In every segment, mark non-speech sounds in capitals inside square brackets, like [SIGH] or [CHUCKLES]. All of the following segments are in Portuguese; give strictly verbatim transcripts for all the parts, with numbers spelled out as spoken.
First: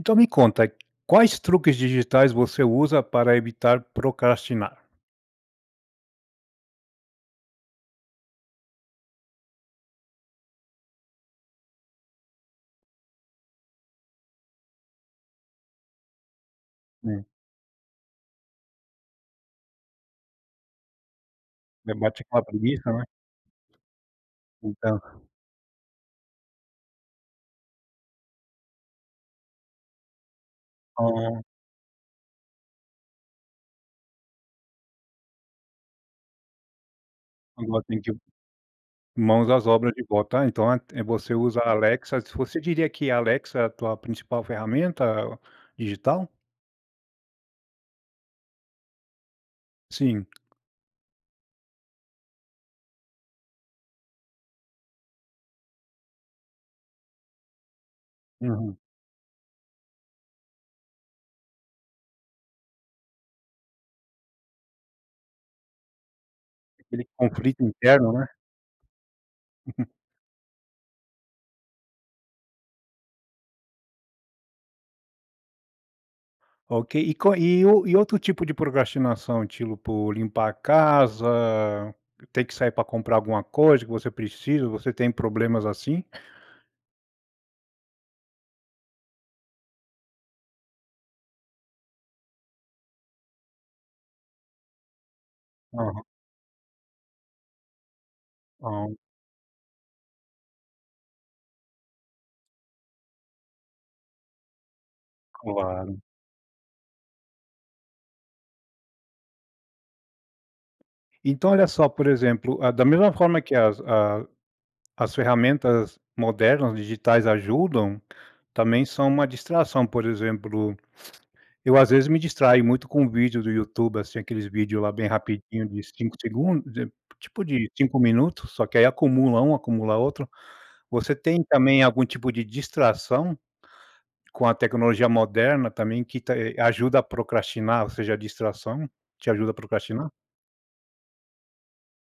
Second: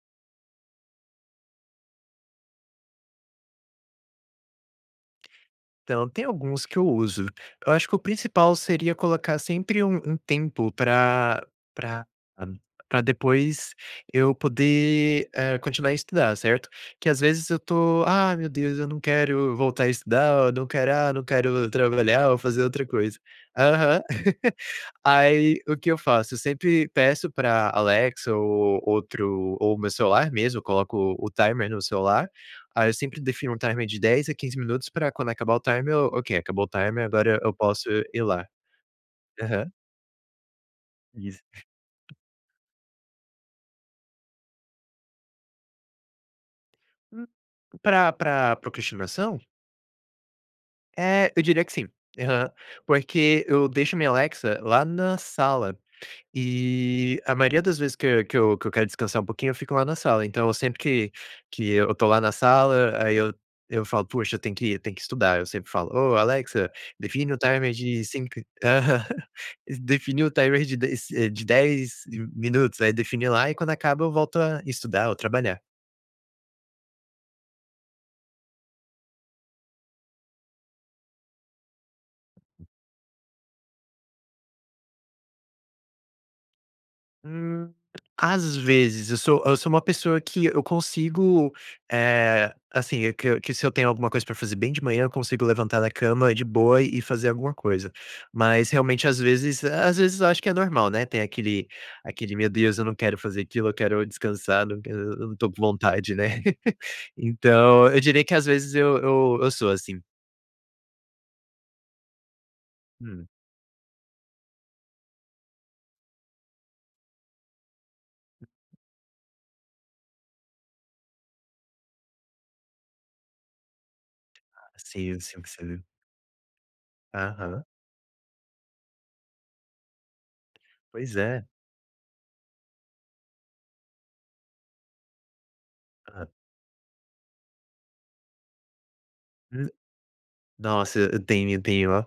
Então me conta, quais truques digitais você usa para evitar procrastinar? Então. Tem alguns que eu uso. Eu acho que o principal seria colocar sempre um um tempo pra pra pra depois, eu poder, eh, continuar a estudar, certo. Que às Hum. vezes eu tô "Ah, meu Deus, eu não quero voltar a estudar. Ou não quero, ah, não quero ir Aí, bate trabalhar ou aquela fazer outra preguiça, né? coisa" Aham. [CHUCKLES] Então. Aí, o que eu faço? Eu sempre peço pra Alexa ou outro ou o meu celular mesmo. Eu coloco o Ah. timer no celular. Aí, eu sempre defino um timer de dez a quinze minutos pra quando acabar o timer "ok, acabou o timer. Agora, eu Agora posso tem [UNINTELLIGIBLE] ir lá". Mãos às Aham. obras de volta. Ah então é é você usa a [UNINTELLIGIBLE] Alexa Você diria que a Alexa é a tua principal ferramenta digital? N Pra pra procrastinação? Sim. Eh, eu diria que sim. Aham. Porque eu deixo a minha Alexa lá na sala e, a maioria das vezes que eu que eu que eu Uhum. quero descansar um pouquinho, eu fico lá na sala. Então, eu sempre que que eu tô lá na sala, aí eu eu falo: "Poxa, eu tenho que ir, eu tenho que estudar". Eu sempre falo: "Oh, Alexa, Aquele define o conflito timer de interno, né? cinco" Aham. [CHUCKLES] Define o timer de de se de dez de minutos. Aí, define lá. E quando acaba, eu volto a estudar ou trabalhar. Ok. E co e o e outro tipo de procrastinação, tilo por limpar a casa? Ter que sair para comprar alguma coisa que você precisa? Você tem problemas, assim? Hum. Às vezes. Eu sou eu sou uma pessoa que eu consigo, eh, assim, eh, que que se eu tenho alguma coisa pra fazer bem de manhã, eu consigo levantar da Aham. cama de boa e fazer alguma coisa. Mas Ah. realmente, às vezes às vezes eu acho que é normal, né ter aquele aquele "Meu Deus, Eu não quero fazer aquilo. Eu quero descansar. Não quer eu não tô com Claro. vontade, né?" [LAUGHS] Então, eu diria que, às vezes, eu eu eu sou assim. Então, olha só. Por exemplo, hã, da mesma Hum. forma que as a as ferramentas modernas digitais ajudam, também são uma distração. Por exemplo, [SNIFFS] eu às vezes me distraio muito com vídeo do YouTube, assim. aqueles Ah. vídeos lá bem Sim, eu sei o que você rapidinho de viu. cinco segundos de tipo Aham. de cinco minutos. Só que aí acumula um, acumula outro. Você Pois tem é. também algum tipo de distração com a tecnologia moderna também que Aham. tá, eh, ajuda a procrastinar, ou seja, a distração te ajuda a procrastinar? Nossa. E eu tenho tenho oh.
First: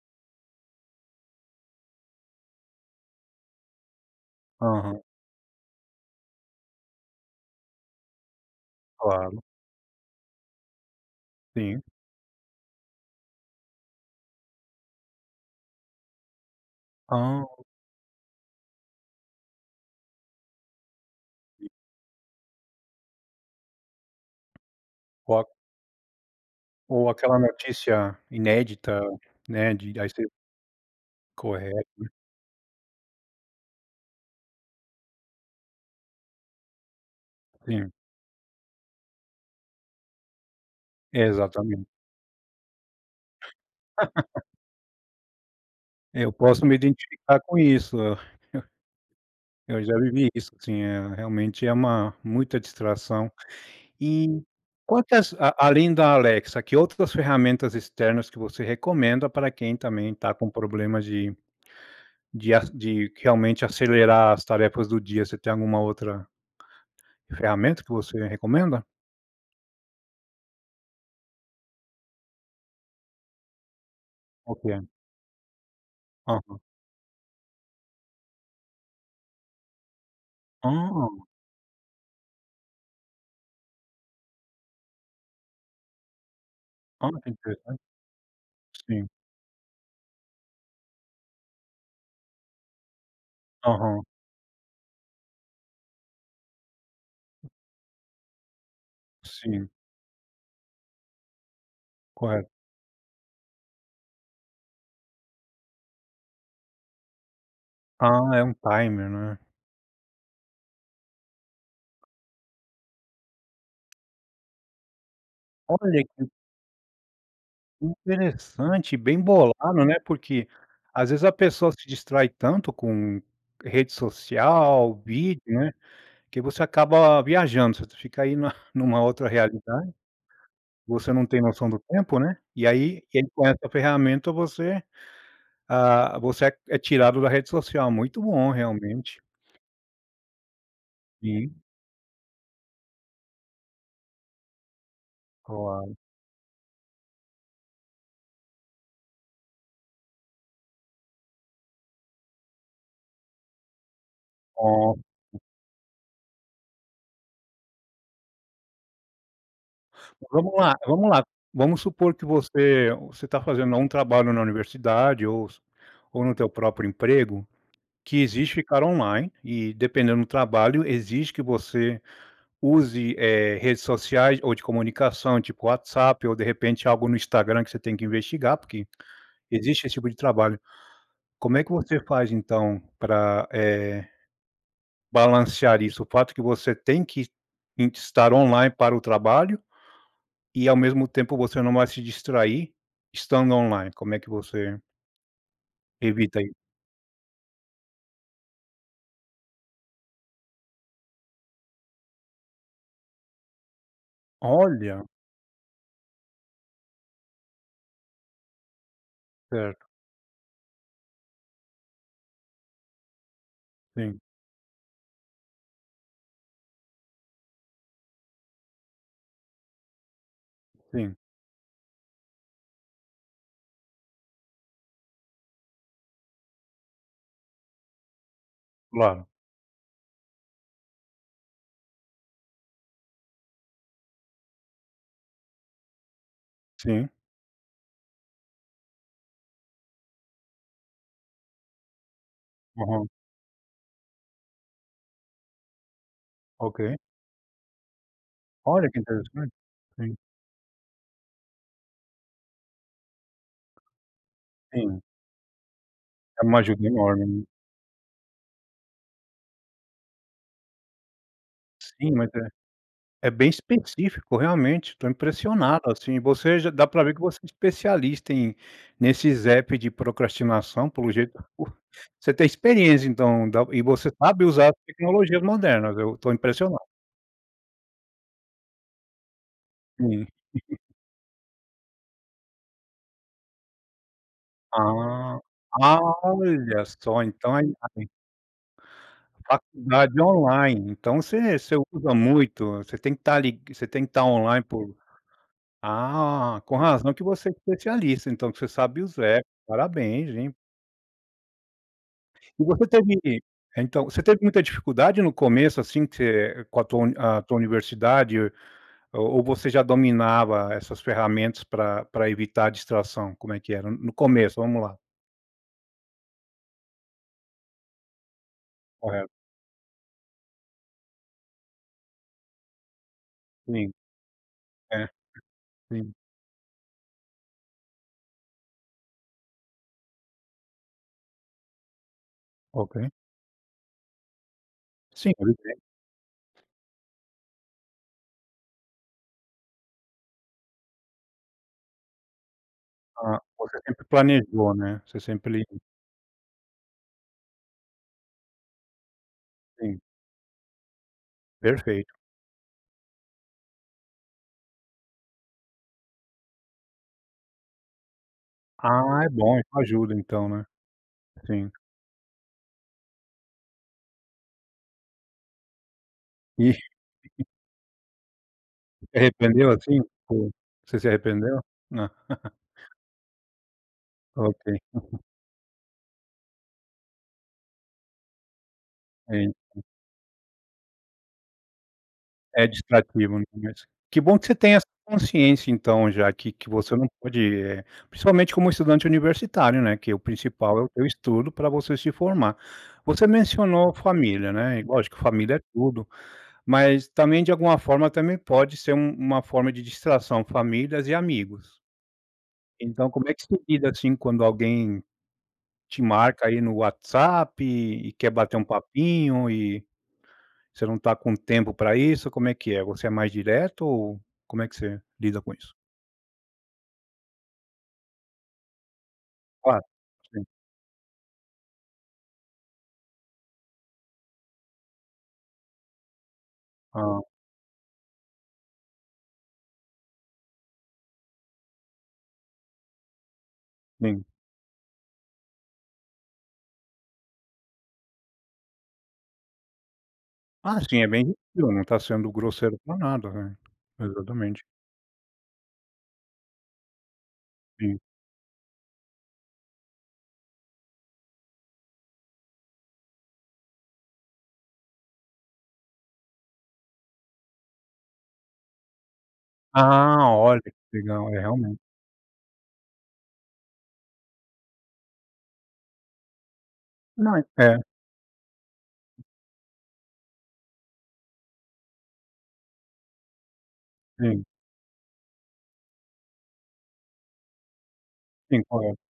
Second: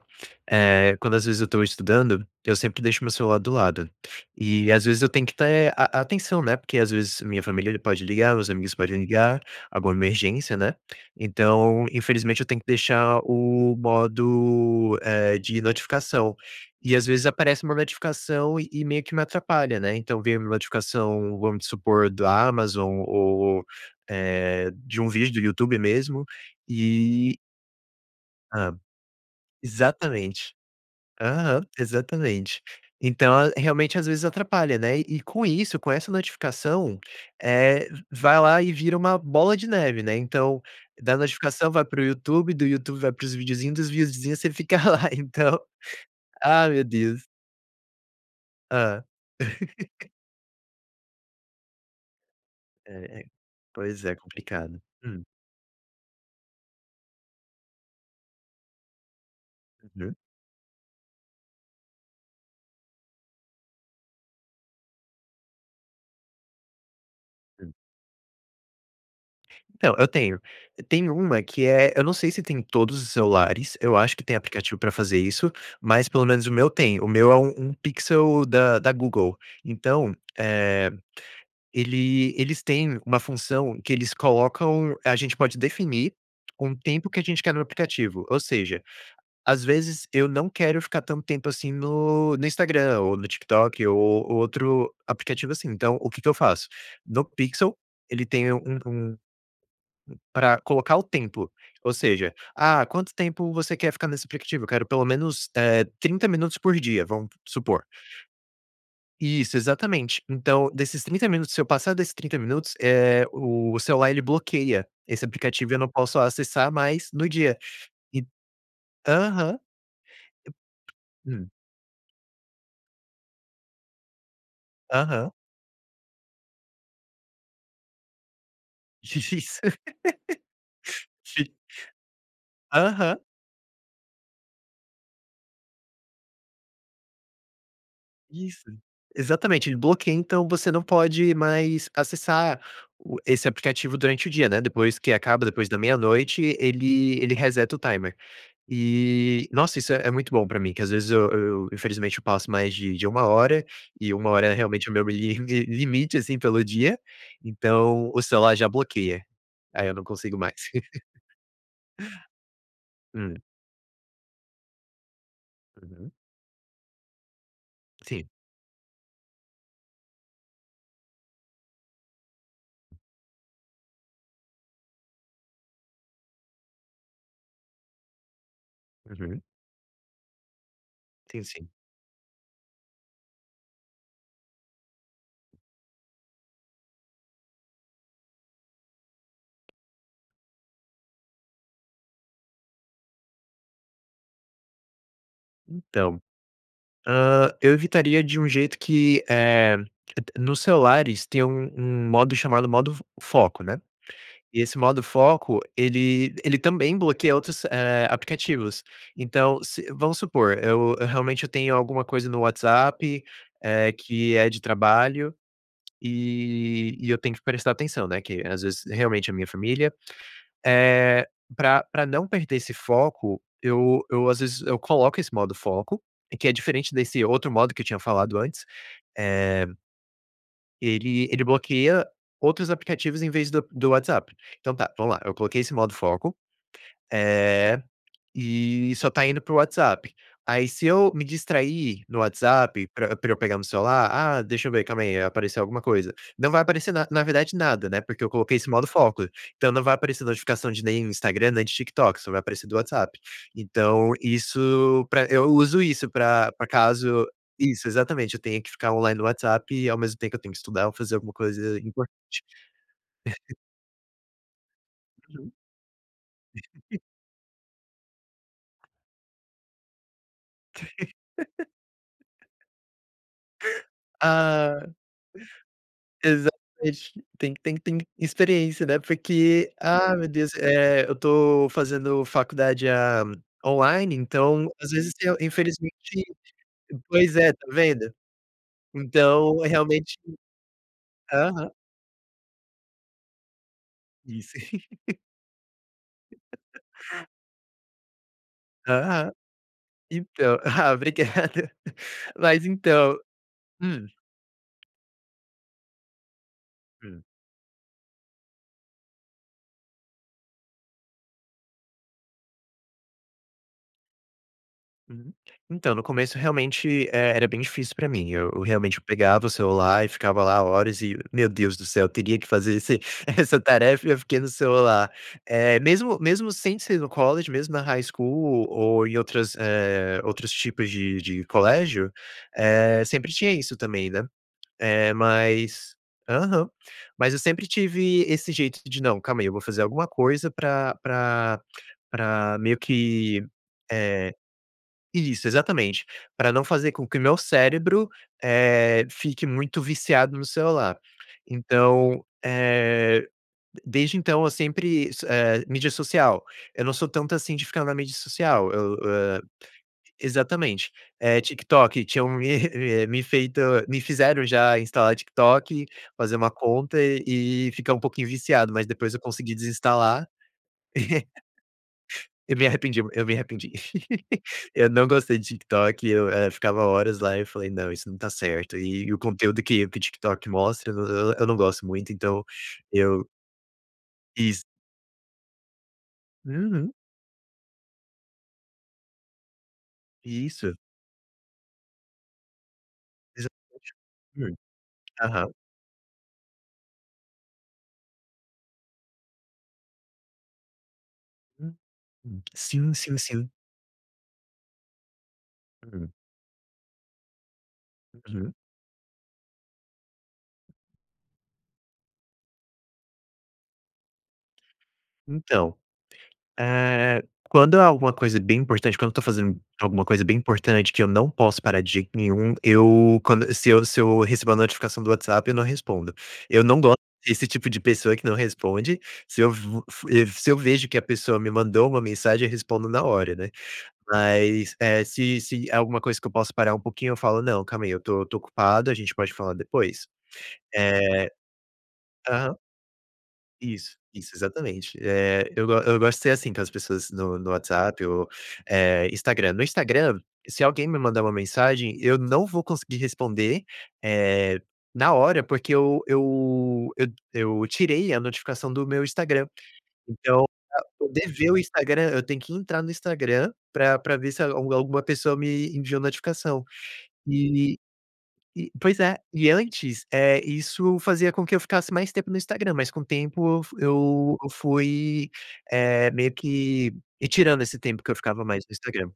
Eh, quando, às vezes, eu estou estudando, eu sempre deixo o meu celular do lado e às Aham. vezes eu tenho que ter a a atenção, né porque, às vezes, a minha família pode ligar. Meus amigos podem Claro. ligar. Alguma emergência, né. Sim. Então, infelizmente, eu tenho que deixar o modo, eh, de notificação. E, às vezes, Ah. aparece uma notificação e e meio que me atrapalha, né. Então, veio uma notificação, vamos supor da Amazon ou, eh, de um vídeo do Foco. YouTube mesmo Ou e aquela notícia Hã. inédita, né de daí você Exatamente. Aham. Correto. Exatamente. Então, realmente, às vezes, atrapalha, né. E e com isso, com essa notificação, eh, Sim. vai lá e vira uma bola de neve, né. Então, da notificação vai Exatamente. para o YouTube. Do YouTube vai pros vídeozinhos. Dos videozinhos, [LAUGHS] você fica lá. Então Eu posso Ai, me meu Deus. identificar com isso. [CHUCKLES] Hã. Eu já [LAUGHS] vivi isso, sim. É realmente é uma muita É. É. distração. Pois é E complicado. Hum. quantas a além da Alexa, que outras ferramentas externas que você recomenda para quem também [UNINTELLIGIBLE] está com problema de de as de realmente acelerar as tarefas do dia. Você tem alguma outra Hum. ferramenta que você recomenda? Então, eu tenho. Tem uma que é, eu não sei se tem em todos os celulares, eu acho que tem aplicativo Ok. pra fazer isso, mas pelo menos o Aham. meu tem. O meu é um um Pixel da da Google. Então, eh, Ah! ele eles têm uma função que eles colocam, a gente pode definir um Ah, tempo que a que gente quer no interessante. aplicativo, ou seja, Sim. às vezes eu não quero ficar tanto tempo assim no no Instagram ou no TikTok ou Aham. outro aplicativo, assim. Então, o que que eu faço? No Pixel, ele tem um um, hum, Sim. pra colocar o templo. Ou seja: Correto. "Ah, quanto tempo você quer ficar nesse aplicativo?". "Eu quero pelo menos, eh trinta minutos por dia", vamos supor. Ah, é um timer, né? Isso, exatamente. Então, desses trinta minutos, se eu passar desses trinta minutos, eh, o o celular, ele bloqueia esse aplicativo e eu não Olha posso que acessar mais no dia e interessante, bem aham. bolado, né. Porque às vezes a Hum. pessoa se distrai tanto com rede social, Aham. vídeo, né, que você acaba viajando. Tu fica aí na numa outra Isso. [LAUGHS] realidade. Você não tem Fica noção do tempo, né, e aí aham. quem tem essa ferramenta, você ah, você é é tirado da rede social. Muito bom Isso. realmente. Exatamente. Ele bloqueia, então, você não pode Sim. mais acessar o esse aplicativo durante o dia, né, depois que acaba, depois da Claro. meia-noite, ele ele reseta o timer. E, nossa, isso é é muito bom pra mim, que às vezes eu eu infelizmente eu passo mais de de uma hora e uma hora é realmente é Ah, o meu li li sim. limi limite assim pelo dia, então o celular já bloqueia. Aí eu não consigo Vamos mais. lá vamos lá. Vamos supor que você [LAUGHS] você Hum. tá fazendo lá um trabalho na universidade ou s Uhum. ou no teu próprio emprego, que Sim. exige ficar online e dependendo do trabalho, exige que você use, eh, redes sociais ou de comunicação, tipo WhatsApp, ou de repente algo no Instagram que você tem que investigar, porque Uhum. existe esse tipo de trabalho. Sim, Como é sim. que você faz então pra, eh, balancear isso? O fato que você tem que e estar online para o trabalho e, ao mesmo tempo, você não vai se distrair estando online? Como é que você Então, Evita, aí. hã, eu evitaria de um jeito que, eh, nos celulares tem um um modo chamado modo f foco, né. E esse modo Olha! foco ele ele também bloqueia outros, eh, aplicativos. Então se Certo. vamos supor, eu eu realmente eu tenho alguma coisa no WhatsApp, eh, Sim. que é de trabalho e e eu tenho que prestar atenção, né, que às vezes, realmente é a minha família. Sim. Eh, pra pra não perder esse foco, eu eu, às vezes, eu coloco esse modo foco que é diferente desse outro modo que eu tinha falado antes, Claro. eh Ele ele bloqueia outros aplicativos em vez do do WhatsApp. Então tá, vamos lá, eu coloquei esse modo foco, Sim. eh, e só tá indo pro WhatsApp. Aí se eu me distrair no WhatsApp Aham. pra pra eu pegar meu celular: "Ah, deixa eu ver, calma aí, apareceu alguma coisa". Não vai aparecer Okay. na na verdade nada, né, porque eu coloquei esse modo Olha que foco, interessante! então, não vai Sim. aparecer notificação de nenhum Instagram, nem de TikTok, só vai aparecer do WhatsApp. Então, Sim. isso pra eu uso isso É pra uma pra ajuda enorme, caso né? Isso, exatamente, eu tenha que ficar online no WhatsApp e ao mesmo tempo eu tenho que estudar ou fazer alguma coisa Sim, mas é importante. é bem [CHUCKLES] específico. Realmente, tô Hum. impressionado assim, você já dá [CHUCKLES] pra ver que você é especialista em nesses app de procrastinação pelo jeito [LAUGHS] [UNINTELLIGIBLE] você tem experiência, então, da e você sabe usar Ah! tecnologias modernas. Eu tô impressionado. Exatamente, tem que tem que tem que experiência, né. Porque, Sim. ah, Uhum. meu Deus! Eh, eu tô fazendo faculdade, ah, online, então, às vezes tem Ah. Ah! infelizmente Olha só! pois é, Então tá aí, tá bem. vendo. Então, é realmente Faculdade online. Então você Aham. você usa muito, você tem que tá lig você tem que tá Isso. online [LAUGHS] por Ah! Com [LAUGHS] razão que você é especialista, então, que você sabe os Aham. app, parabéns, hein? Então, ah, obrigado! E Mas, você então teve que então, hum. você teve muita dificuldade no começo, assim, que você com a tua Hum. a tua universidade? Ou ou você já dominava essas ferramentas pra pra evitar distração? Como é que era, no começo? Vamos lá! Hum. Então, no começo realmente e era bem difícil pra mim, eu eu realmente, eu Correto. pegava o celular e ficava lá horas e: "Meu Deus do céu, eu teria que fazer esse essa Sim. tarefa e eu fiquei no É. celular". Eh, Sim. mesmo mesmo sem ser no college, mesmo na high school ou em outras, eh, outros tipos de de colégio, eh, OK. sempre tinha isso também, né, eh, Sim, pois é. mas aham. Mas eu sempre tive esse jeito de: "Não. Calma aí, eu vou fazer alguma coisa pra pra pra meio Ah, que, você sempre eh", planejou, né. Você isso, sempre exatamente, pra não fazer com que o meu cérebro, eh, fique muito Sim. viciado no celular. Perfeito. Então, eh, desde então, eu sempre isso, eh, mídia social, eu não sou tanto assim de ficar na mídia social. Eu, Ah, é eh, bom, isso ajuda, então, né. exatamente, eh, Sim. TikTok, tinham me re u e me feito me fizeram já instalar TikTok, fazer uma conta [GIGGLES] e ficar um pouquinho viciado, mas depois eu consegui Arrependeu assim, desinstalar. [CHUCKLES] foi? Você se arrependeu? [GIGGLES] Eu me arrependi eu me arrependi. [LAUGHS] OK. Eu não [GIGGLES] gostei de TikTok, eu, eh, ficava horas lá e eu falei: "Não. Isso não tá certo". E e o conteúdo Então que que o TikTok mostra, eu não eu não gosto muito, então É eu distrativo, no começo. Que bom que você Isso. tenha essa consciência então, já que que Uhum. você não pode, eh, principalmente como estudante universitário, né. Que é o Isso. principal é o teu estudo pra você se formar. Você Exatamente. mencionou família, Sim. né, e lógico Aham. família é tudo, mas também de alguma forma, também pode ser um uma forma de distração famílias e Uhum. amigos. Sim, Então, sim, como é que sim. você lida, assim, quando alguém te Hum. marca aí no WhatsApp e quer Uhum. bater um papinho e você não tá com tempo pra isso, como é que é? Você é mais direto? Ou como é que você lida com isso? Então, eh, quando há alguma coisa bem importante, quando eu tô fazendo Claro, alguma coisa bem sim. importante que eu não posso parar de jeito nenhum, eu quando se eu se eu recebo uma notificação do WhatsApp, eu não respondo. Eu não gosto Ah. desse tipo de pessoa que não responde, se eu vo fu e se eu vejo que a pessoa me mandou uma mensagem, eu respondo na hora, né, Sim. mas, eh, se se é alguma coisa que eu posso parar um pouquinho, eu falo: "Não, calma aí, eu tô tô ocupado, a gente pode falar depois?". Ah, sim, é bem Eh difícil, né, tá sendo aham. grosseiro por nada, né. Isso, isso, Exatamente. exatamente. Eh, eu go eu gosto de ser assim com as pessoas no no Sim. WhatsApp ou, eh, Instagram. No Instagram, se alguém me mandar uma mensagem, eu não vou conseguir responder, eh, na hora porque eu eu eu eu tirei a notificação do meu Instagram. Ah! Então, Olha que pra poder legal! É ver o realmente. Instagram, eu tenho que entrar no Instagram pra pra ver se algu alguma pessoa me enviou notificação Não e É. e pois é, e antes, eh, isso fazia com que eu ficasse mais tempo no Instagram, mas com o tempo eu fu eu Sim. eu fui eh, meio que retirando esse tempo que eu ficava mais Sim, no correto. Instagram.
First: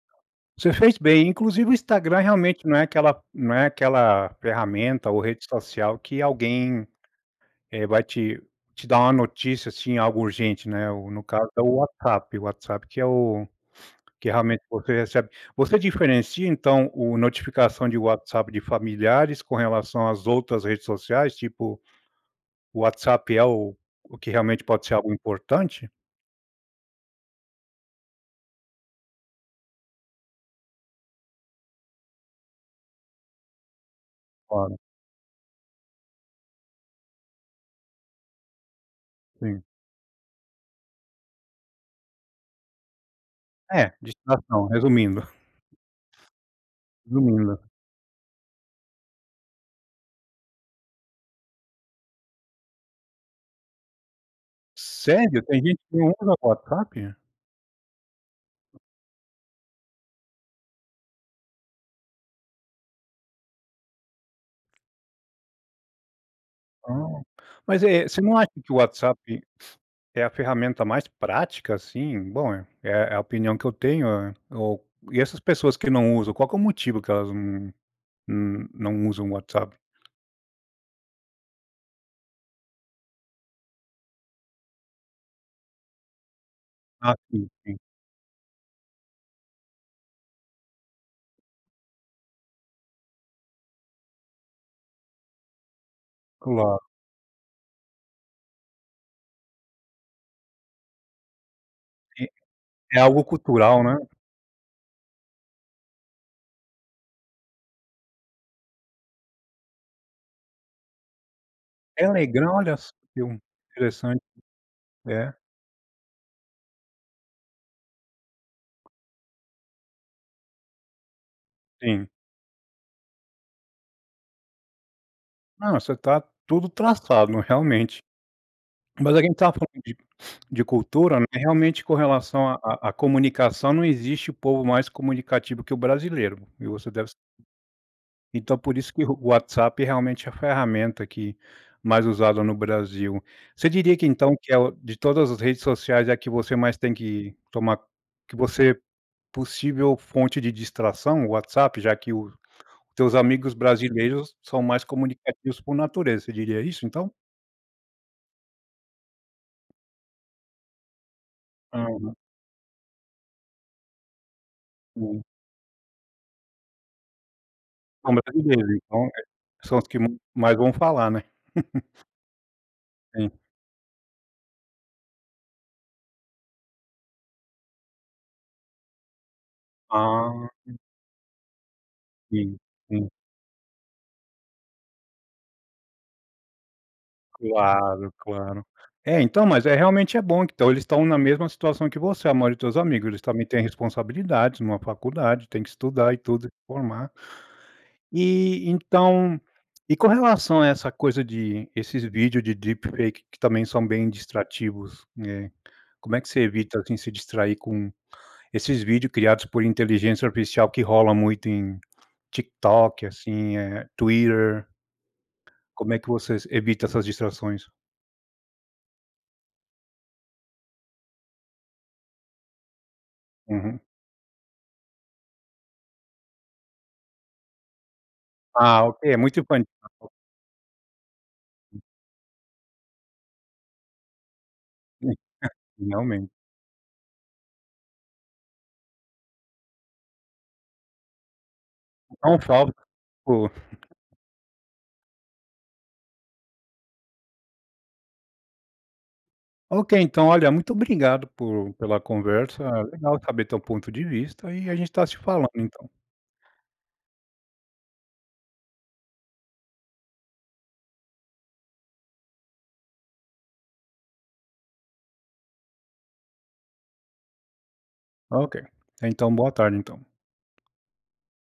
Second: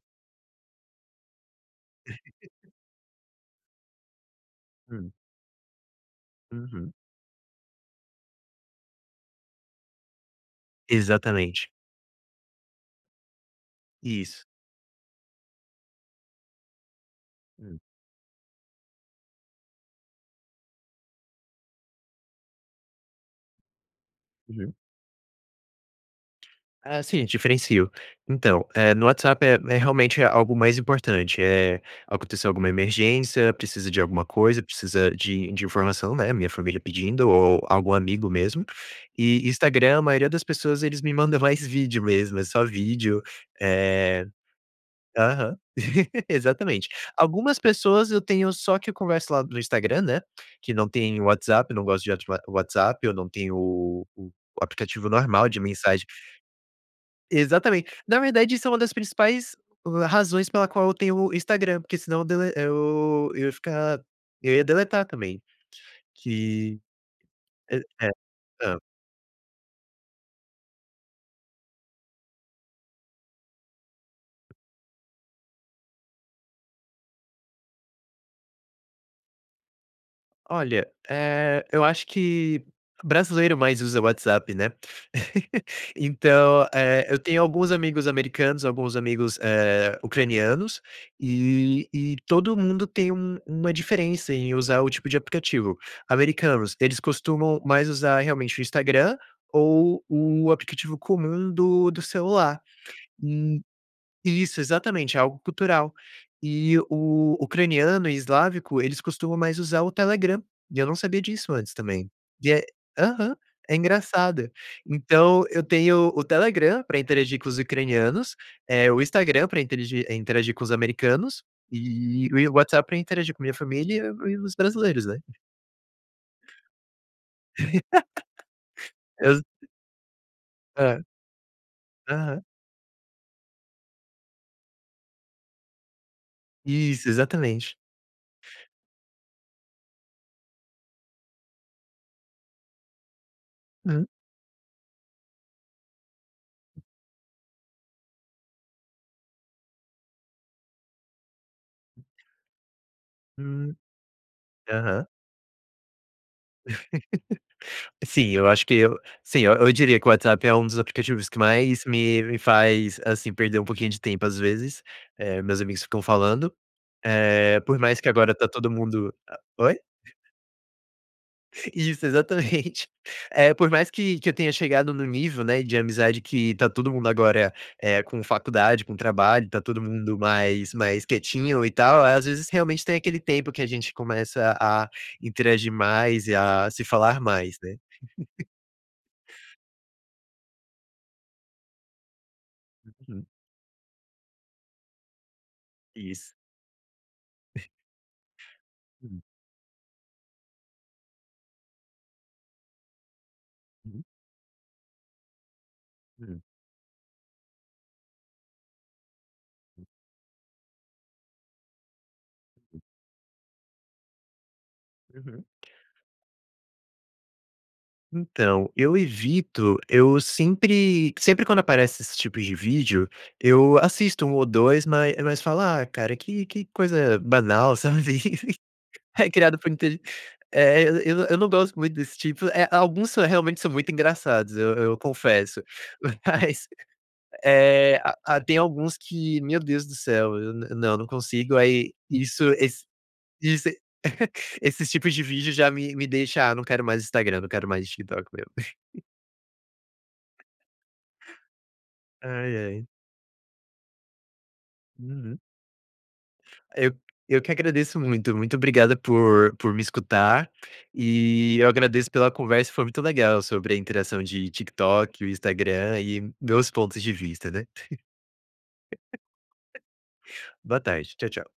Você fez bem, inclusive o Instagram realmente [LAUGHS] não é aquela não é aquela ferramenta Hum. ou rede social que alguém, Uhum. eh, vai te te dar uma notícia assim, algo urgente, né. O no caso é Exatamente. o WhatsApp. O WhatsApp que é o que Isso. realmente você recebe você diferencia então, o Hum. notificação de WhatsApp de familiares com relação às outras redes sociais? Tipo, o WhatsApp é o o que realmente Uhum. pode ser algo importante? Ah, sim, diferencio. Então, eh, no WhatsApp é é realmente algo mais importante, eh, aconteceu alguma emergência, precisa de alguma coisa, Ora. precisa de de informação, né, minha família pedindo ou algum amigo mesmo, e Sim. Instagram, a maioria das pessoas, eles me mandam mais vídeo mesmo, é só vídeo, É eh distração, resumindo. aham exatamente. Algumas Resumindo. pessoas eu tenho só que eu converso lá no Instagram, né, que não tem WhatsApp, não gosto de ati o WhatsApp, ou não tem o aplicativo Sério, normal de tem gente que mensagem. não usa o WhatsApp. Exatamente, na verdade, isso é uma das principais razões pela qual eu tenho o Instagram, porque senão dele eu eu ia ficar, eu ia deletar também que Ah, é mas é, é você não acha que o hã? WhatsApp é a ferramenta mais prática assim, bom, é é a opinião que eu tenho é o, e essas pessoas que não usam qual que é o motivo que elas, hum hum, não usam o WhatsApp? Olha, eh, eu acho que brasileiro mais usa WhatsApp, né. [GIGGLES] Então, eh, Ah, eu tenho sim, alguns sim. amigos americanos, alguns amigos, eh, ucranianos e e todo mundo tem um uma diferença em usar o tipo de aplicativo. Americanos, Claro. eles costumam mais usar realmente o Instagram ou o aplicativo comum do do E, celular é algo cultural, né? Isso, exatamente, é algo cultural. E o ucraniano e eslávico, eles costumam mais usar o Telegram e eu não sabia disso antes também. E Telegram? é, Olha só que aham, é interessante. engraçado. É. Então eu tenho o Telegram pra interagir com os ucranianos, eh o Instagram pra interegir interagir com os americanos Sim. e e o WhatsApp pra interagir com a minha família e e os brasileiros, né. Não, você está tudo traçado, não realmente. [LAUGHS] Mas a quem Exa está falando de de Hã. cultura, né. Realmente com Aham. relação a a a comunicação, não existe o povo mais comunicativo que o brasileiro e você Isso, deve sa exatamente. Então, por isso que o WhatsApp realmente é a ferramenta que, mais usada no Brasil. Você diria que Hum. então que é de todas as redes sociais é que você mais tem que tomar que você possível fonte de distração o WhatsApp, já que o, os teus amigos Hum, brasileiros são mais aham. comunicativos por natureza. Você diria isso, então? Sim, eu acho que eu, sim, eu eu diria que o WhatsApp é um dos aplicativos que mais Ah, uhum. me me faz assim perder um pouquinho de tempo, às vezes, Sim. eh, meus amigos ficam falando, eh, por mais que São agora tá todo brasileiros, então mundo oi? são os que ma mais vão falar, né? Isso exatamente Sim. eh, por mais que que eu tenha chegado no nível, né, de amizade que tá todo mundo agora, eh, com faculdade, com trabalho, tá todo mundo Ah. mais Hum. mais quietinho e tal. Às vezes Sim, realmente tem sim. aquele tempo que a gente começa a interagir mais e a se falar mais, né. Claro, claro, é então, mas é realmente é bom, que então eles estão na mesma situação que você, a maioria dos teus amigos. Eles Uhum. também têm responsabilidades, uma faculdade, tem que estudar e Isso. tudo e formar E Uhum. então e com relação a essa coisa de esses vídeos de deep fake que também são Uhum. bem distrativos, né? Como é que Uhum. você evita, assim, se distrair com esses vídeos criados por inteligência artificial que rola muito em TikTok, assim, eh, Twitter. Uhum. Como é que vocês evita essas distrações? Então eu evito, eu sempre sempre quando aparece esses tipos de vídeo, eu Uhum. assisto um ou dois, mas mas falo ah, cara que que coisa banal, sabe, [GIGGLES] Ah, ok, é muito criado infantil. por inteli eh, eu eu não gosto muito desse tipo, eh, alguns são realmente são muito engraçados, eu eu Hum. Ah, confesso, realmente. mas, eh ah tem alguns que meu Deus do céu, eu nã não não consigo, aí isso [UNINTELLIGIBLE] esse ,pô. isso [GIGGLES] esses tipos de vídeo já me me deixa, ah, não quero mais Instagram, não quero mais TikTok mesmo. Ok, então olha muito obrigado por pela Ai conversa, ai. legal saber teu ponto de vista e a gente tá se Uhum. falando então. Eu eu que agradeço muito muito obrigado por por me escutar e, eu agradeço pela conversa. Foi muito legal sobre a interação de TikTok, e o Instagram e meus pontos de vista, né. Ok, então boa tarde, então. Boa tarde. Tchau, tchau.